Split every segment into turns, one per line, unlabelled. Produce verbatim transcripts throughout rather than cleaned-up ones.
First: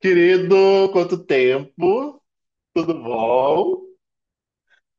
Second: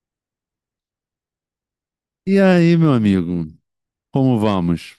Querido, quanto tempo?
E aí, meu
Tudo
amigo,
bom?
como vamos?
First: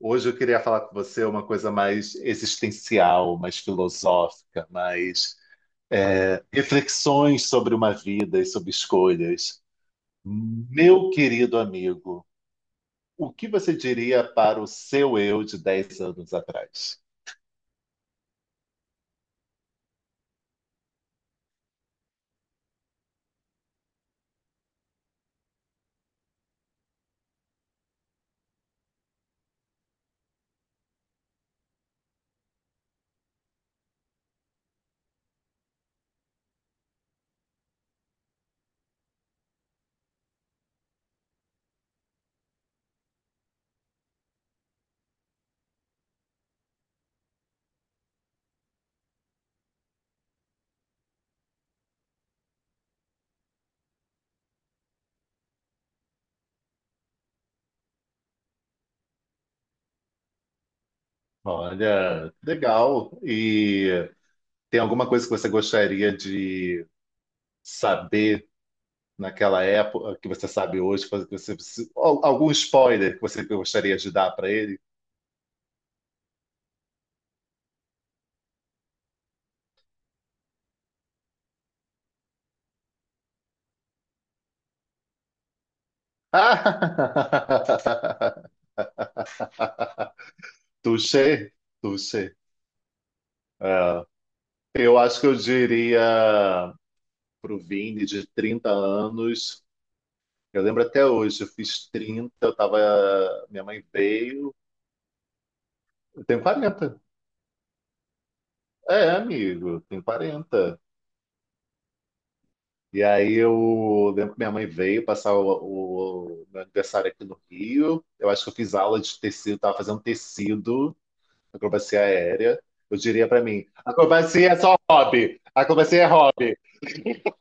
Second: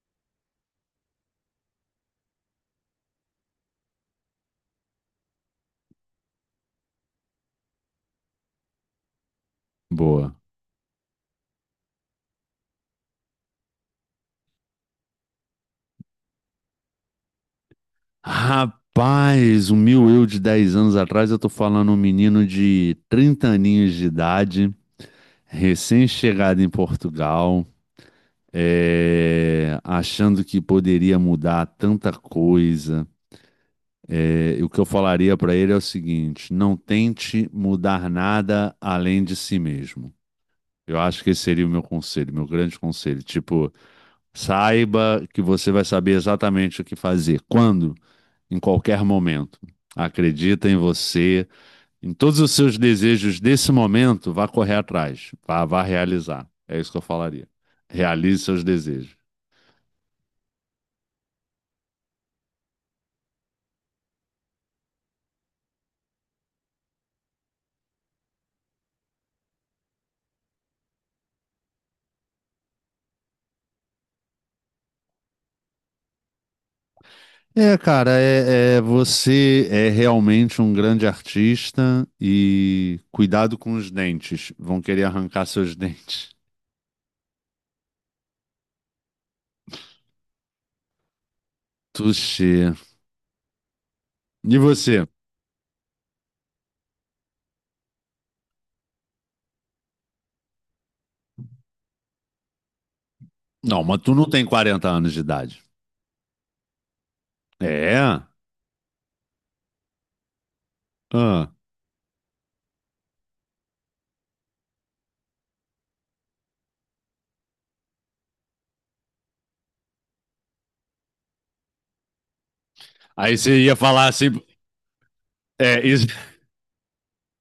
Hoje eu queria falar com você uma coisa mais existencial, mais filosófica, mais é, reflexões sobre uma vida e sobre escolhas.
Boa.
Meu querido amigo, o que você diria para o seu eu de dez anos atrás?
Rapaz, o meu eu de dez anos atrás, eu tô falando um menino de trinta aninhos de idade, recém-chegado em Portugal, é, achando que poderia mudar tanta coisa. É, e o que eu falaria pra ele é o seguinte: não tente mudar nada além de si mesmo. Eu acho que esse seria o meu conselho, meu grande conselho. Tipo, saiba que você vai saber exatamente o que fazer, quando, em qualquer momento. Acredita em você, em todos os seus desejos desse momento, vá correr atrás, vá, vá realizar. É isso que eu falaria. Realize seus desejos.
Olha, legal. E tem alguma coisa que você gostaria de saber naquela época que você sabe hoje, que você, se- al- algum spoiler que você gostaria de dar para ele?
É, cara, é, é- você é realmente um grande artista e cuidado com os dentes. Vão querer arrancar seus dentes.
Touché, touché.
Tuxê.
É,
E
eu
você?
acho que eu diria pro Vini de trinta anos. Eu lembro até hoje, eu fiz trinta, eu tava, minha
Não,
mãe
mas tu não tem
veio.
quarenta anos de idade.
Eu tenho quarenta.
É?
É, amigo, eu tenho quarenta.
Ah.
E aí eu lembro que minha mãe veio passar o, o meu aniversário aqui no Rio. Eu acho que eu fiz aula de tecido, estava fazendo tecido, acrobacia aérea. Eu diria
Aí
para
você
mim,
ia falar assim,
acrobacia é só hobby.
é,
Acrobacia é hobby.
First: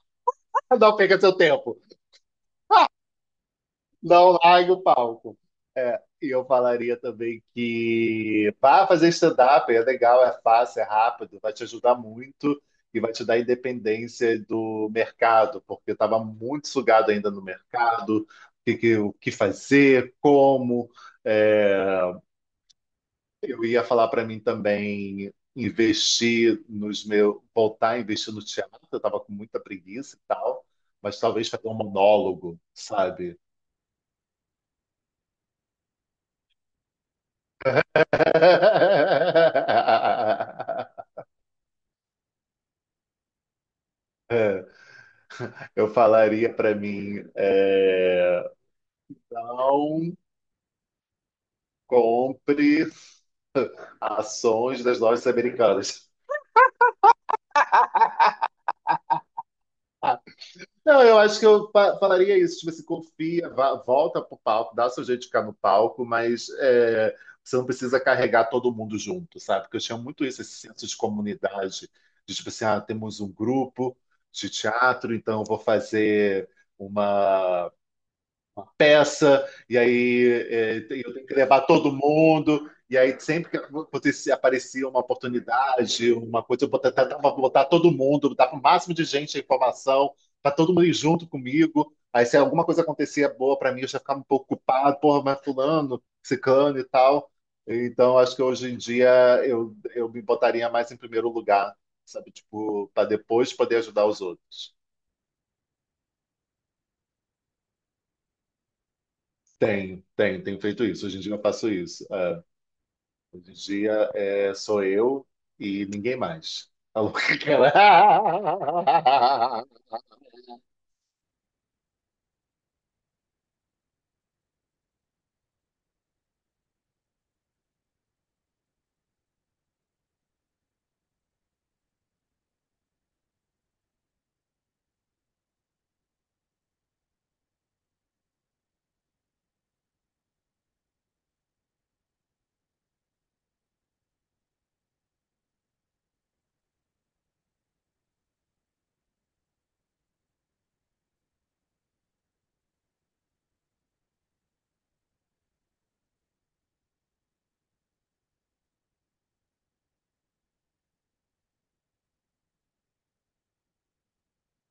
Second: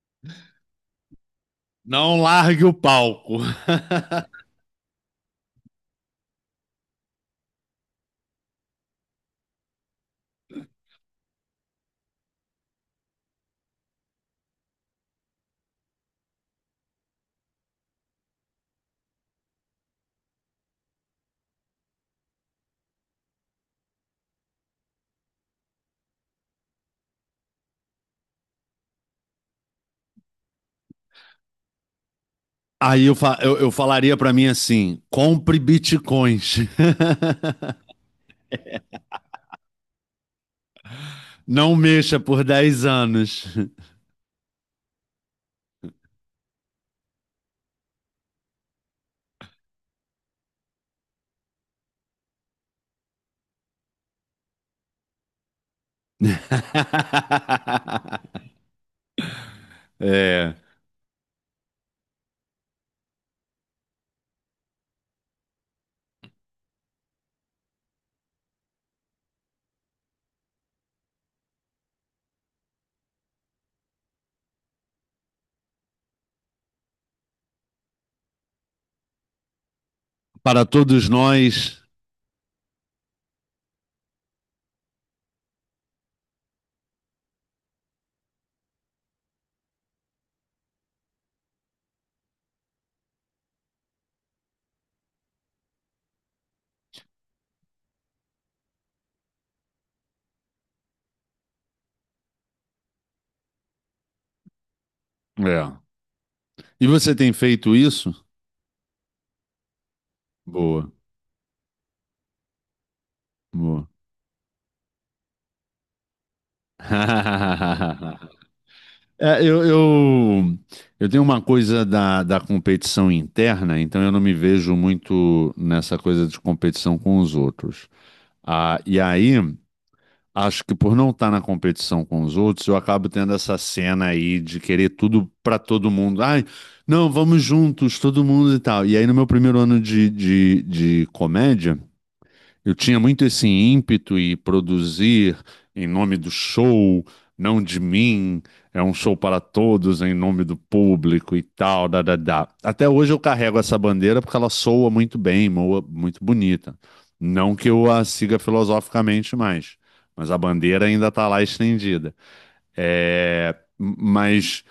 Não perca seu tempo.
não largue o palco.
Não largue o palco. É, e eu falaria também que vá fazer stand-up, é legal, é fácil, é rápido, vai te ajudar muito e vai te dar independência do mercado, porque eu estava muito sugado ainda no mercado, o que, que- o que fazer, como. É, eu ia falar para mim também investir nos meus, voltar a investir no teatro, eu estava com muita preguiça e tal, mas talvez fazer um monólogo,
Aí eu, fa-
sabe?
eu, eu falaria pra mim assim: compre bitcoins. Não mexa por dez anos.
Eu falaria para mim, é, não compre ações das lojas americanas.
É,
Não, eu acho que eu fa- falaria isso, tipo assim, confia, vá- volta pro palco, dá seu jeito de ficar no palco, mas é, você não precisa carregar todo mundo junto, sabe? Porque eu tinha muito isso, esse senso de comunidade, de tipo assim, ah, temos um grupo de teatro, então eu vou fazer uma peça, e aí
para
é,
todos
eu tenho que levar
nós.
todo mundo. E aí, sempre que acontecia- aparecia uma oportunidade, uma coisa, eu bota- tentava botar todo mundo, botar o máximo de gente a informação, para todo mundo ir junto comigo. Aí, se alguma coisa acontecia boa para mim, eu já ficava um pouco culpado, porra, mas fulano, ciclano e tal. Então, acho que hoje em dia eu, eu me botaria mais em primeiro lugar, sabe? Tipo, para depois poder ajudar os outros.
É. E você tem feito isso?
Tenho, tenho, tenho feito
Boa,
isso. Hoje em dia eu faço isso. É. Hoje em
boa.
dia é, sou eu e ninguém mais. A louca que ela-
É, eu, eu, eu tenho uma coisa da, da competição interna, então eu não me vejo muito nessa coisa de competição com os outros. Ah, e aí, acho que por não estar na competição com os outros, eu acabo tendo essa cena aí de querer tudo para todo mundo. Ai, não, vamos juntos, todo mundo e tal. E aí, no meu primeiro ano de, de, de comédia, eu tinha muito esse ímpeto e produzir em nome do show, não de mim, é um show para todos em nome do público e tal, da, da, da. Até hoje eu carrego essa bandeira porque ela soa muito bem, moa muito bonita. Não que eu a siga filosoficamente mais, mas a bandeira ainda está lá estendida. É, mas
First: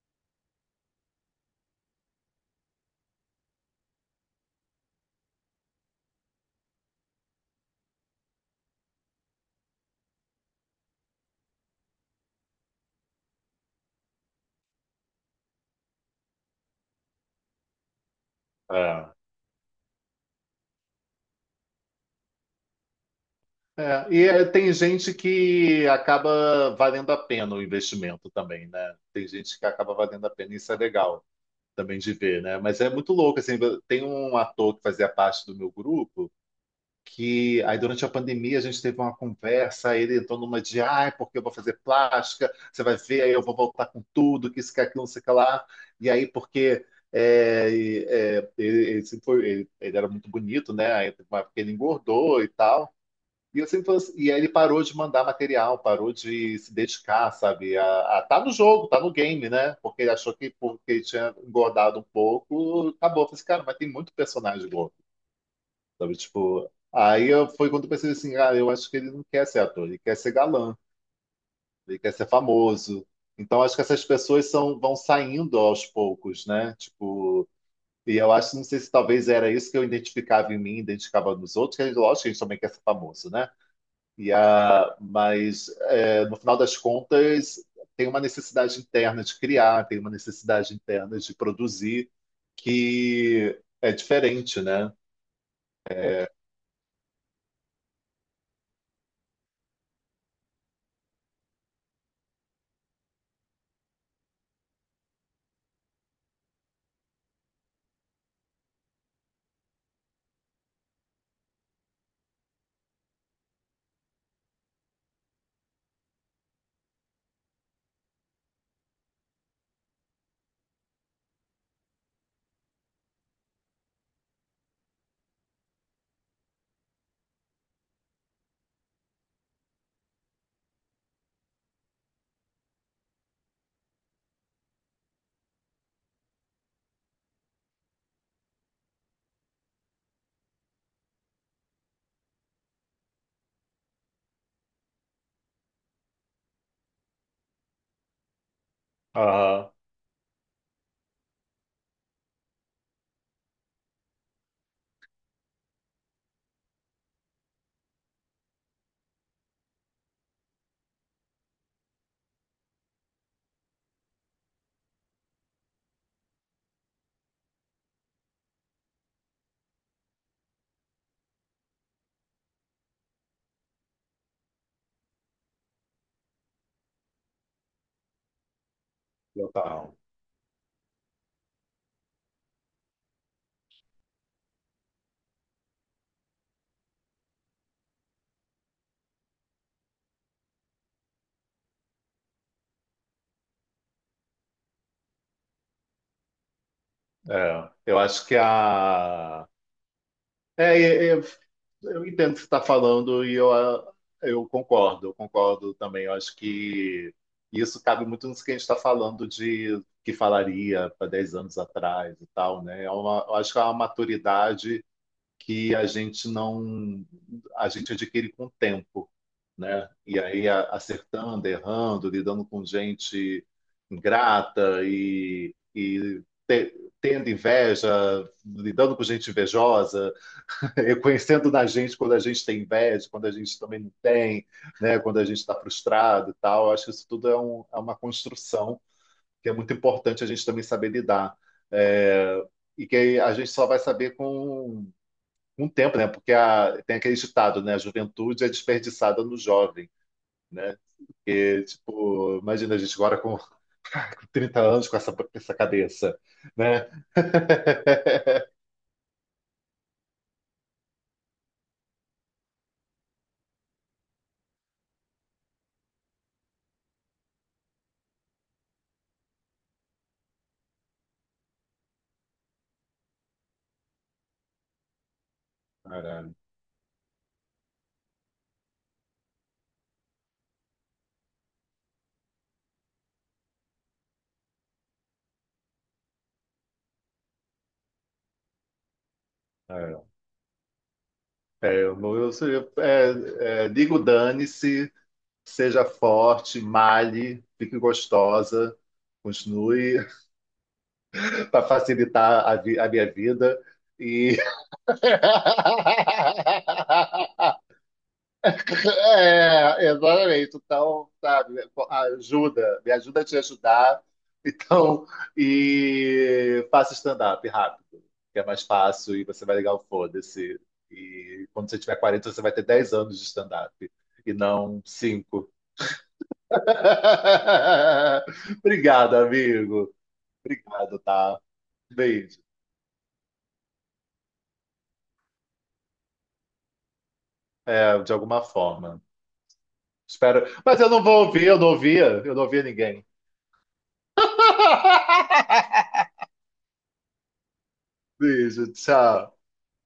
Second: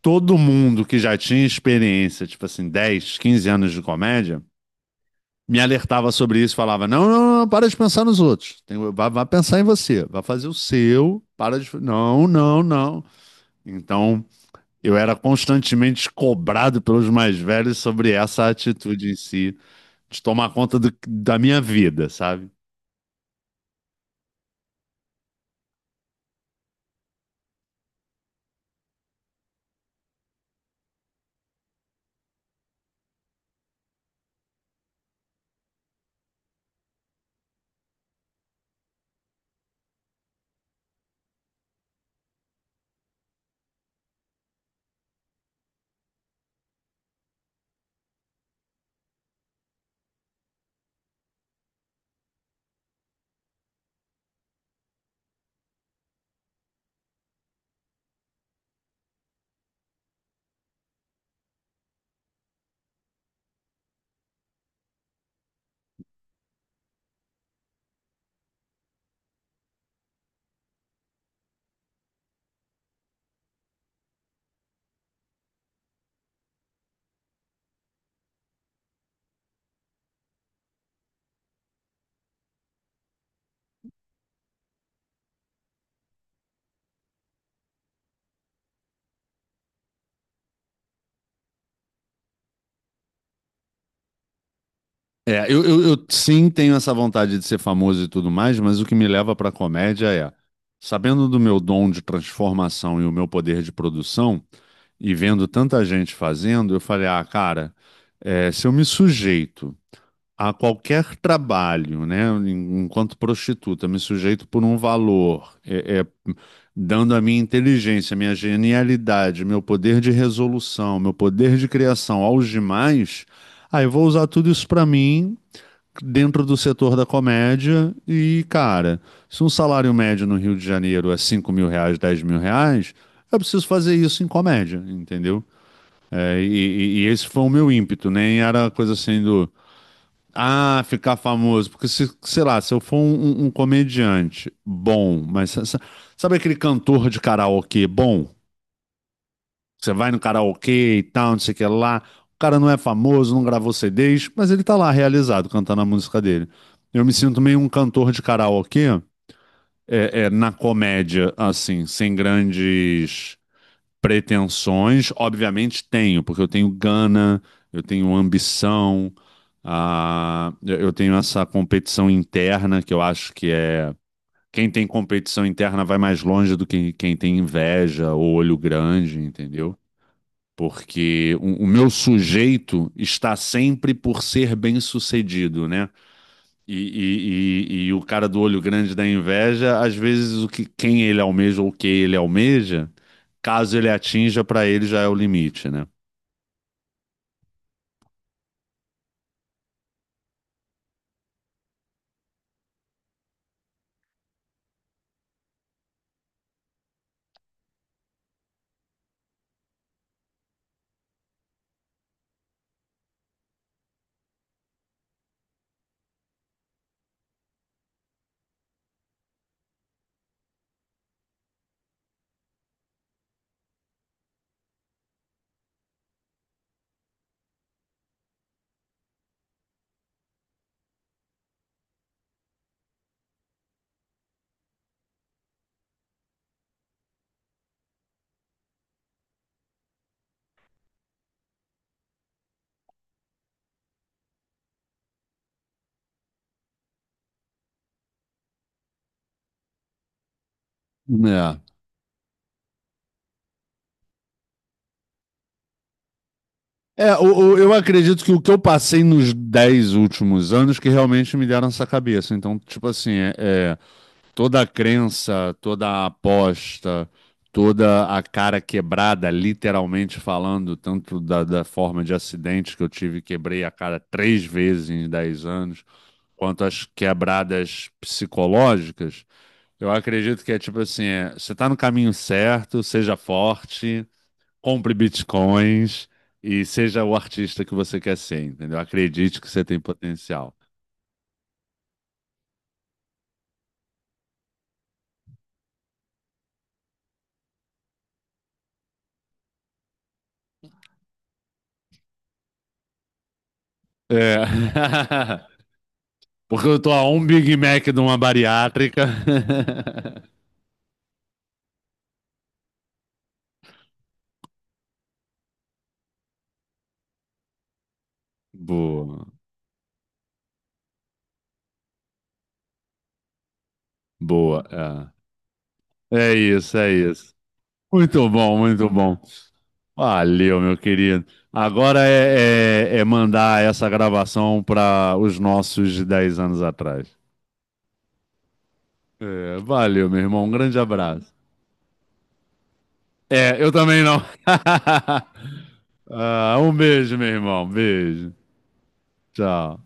todo mundo que já tinha experiência, tipo assim, dez, quinze anos de comédia, me alertava sobre isso, falava: não, não, não, para de pensar nos outros. Tem, vai, vai pensar em você, vai fazer o seu, para de. Não, não, não. Então, eu era constantemente cobrado pelos mais velhos sobre essa
É.
atitude em si, de tomar conta do- da minha vida, sabe?
É, E é, tem gente que acaba valendo a pena o investimento também, né? Tem gente que acaba valendo a pena, isso é legal também de ver, né? Mas é muito louco, assim, tem um ator que fazia parte do meu grupo. Que aí durante a pandemia a gente teve uma conversa, aí ele entrou numa de, ah porque eu vou fazer plástica, você vai ver, aí eu vou voltar com tudo, que isso, que aquilo, não sei o que lá. E aí, porque é, e, é, ele, ele sempre foi- ele- ele era muito bonito, né? Aí teve uma época que ele engordou e tal. E eu sempre falei assim, e aí ele parou de mandar material, parou de se dedicar, sabe? A, a- tá no jogo, tá no game, né? Porque ele achou que porque ele tinha engordado um pouco, acabou. Eu falei assim, cara, mas tem muito personagem gordo. Sabe, tipo, aí eu- foi quando eu percebi assim, ah, eu acho que ele não quer ser ator, ele quer ser galã, ele quer ser famoso. Então acho que essas pessoas são, vão saindo aos poucos, né? Tipo, e eu acho, não sei se talvez era isso que eu identificava em mim, identificava nos outros, que a gente- lógico que a gente também quer ser famoso, né? E a, mas é, no final das contas tem uma necessidade interna de criar, tem uma necessidade interna de produzir que é diferente, né?
É, eu, eu, eu sim tenho essa vontade de ser famoso e tudo mais, mas o que me leva para comédia é, sabendo do meu dom de transformação e o meu poder de produção, e vendo tanta gente fazendo, eu falei, ah, cara. É, se eu me sujeito a qualquer trabalho, né, en- enquanto prostituta, me sujeito por um valor, é, é, dando a minha inteligência, minha genialidade, meu poder de resolução, meu poder de criação aos demais, aí eu vou usar tudo isso para mim dentro do setor da comédia e, cara, se um salário médio no Rio de Janeiro é cinco mil reais, dez mil reais, eu preciso fazer isso em comédia, entendeu? É, e, e- e esse foi o meu ímpeto, nem era coisa assim do ah, ficar famoso. Porque, se, sei lá, se eu for um, um- um comediante bom, mas sa- sa- sabe aquele cantor de karaokê bom?
Aham,
Você vai no karaokê e tal, não sei o que lá. O cara não é famoso, não gravou C Ds, mas ele tá lá realizado cantando a música dele. Eu me sinto meio um cantor de karaokê é, é, na comédia, assim, sem grandes pretensões, obviamente tenho, porque eu tenho gana, eu tenho ambição, ah, eu eu tenho essa competição interna que eu acho que é. Quem tem competição interna vai mais longe do que quem tem inveja ou olho grande, entendeu?
total.
Porque o, o meu sujeito está sempre por ser bem-sucedido, né? E, e, e, e o cara do olho grande da inveja, às vezes o que quem ele almeja ou o que ele almeja, caso ele atinja, pra ele já é o limite, né?
É, eu acho que a. É, é, é, eu entendo o que você está falando e eu, ah, eu concordo, eu concordo também. Eu acho que isso cabe muito nisso que a gente está falando de que falaria para dez anos atrás e tal, né? É uma, eu acho que é uma maturidade que a gente não a gente adquire com o tempo, né? E aí a- acertando, errando, lidando com gente ingrata e, e te- tendo inveja, lidando com gente invejosa, reconhecendo na gente quando a gente tem inveja, quando a gente também não tem, né? Quando a gente está frustrado e tal. Eu acho que isso tudo é, um- é uma construção que é muito importante a gente também saber lidar. É, e que a gente só vai saber com um tempo, né? Porque a, tem aquele ditado, né? A juventude é desperdiçada no jovem, né?
É,
Porque, tipo, imagina a gente agora com trinta anos com essa, com essa cabeça, né?
é, o- o- eu acredito que o que eu passei nos dez últimos anos que realmente me deram essa cabeça. Então, tipo assim, é, é, toda a crença, toda a aposta, toda a cara quebrada, literalmente falando, tanto da, da forma de acidente que eu tive, quebrei a cara três vezes em dez anos. Quanto às quebradas psicológicas, eu acredito que é tipo assim, é, você está no caminho certo, seja forte, compre bitcoins e seja o artista que você quer ser, entendeu? Acredite que você tem
Caralho.
potencial.
É, é, eu, não- eu, eu- é, é, Digo dane-se, seja forte, malhe, fique gostosa, continue para facilitar a, vi- a minha vida
É.
e
Porque eu tô a um Big Mac de uma bariátrica.
É, exatamente. Então, sabe, ajuda, me ajuda a te ajudar. Então, e faça stand-up rápido, que é mais fácil e
Boa,
você vai ligar o foda-se. E quando você tiver quarenta, você vai ter dez anos de stand-up e
boa.
não cinco.
É, é isso, é isso. Muito bom, muito
Obrigado,
bom.
amigo.
Valeu, meu
Obrigado,
querido.
tá?
Agora
Beijo.
é, é- é mandar essa gravação para os nossos de dez anos atrás.
É, de alguma forma.
É, valeu, meu irmão.
Espero.
Um grande
Mas eu não vou
abraço.
ouvir, eu não ouvia, eu não ouvia ninguém.
É, eu também não. Ah, um beijo, meu irmão. Beijo.
Beijo, tchau.
Tchau.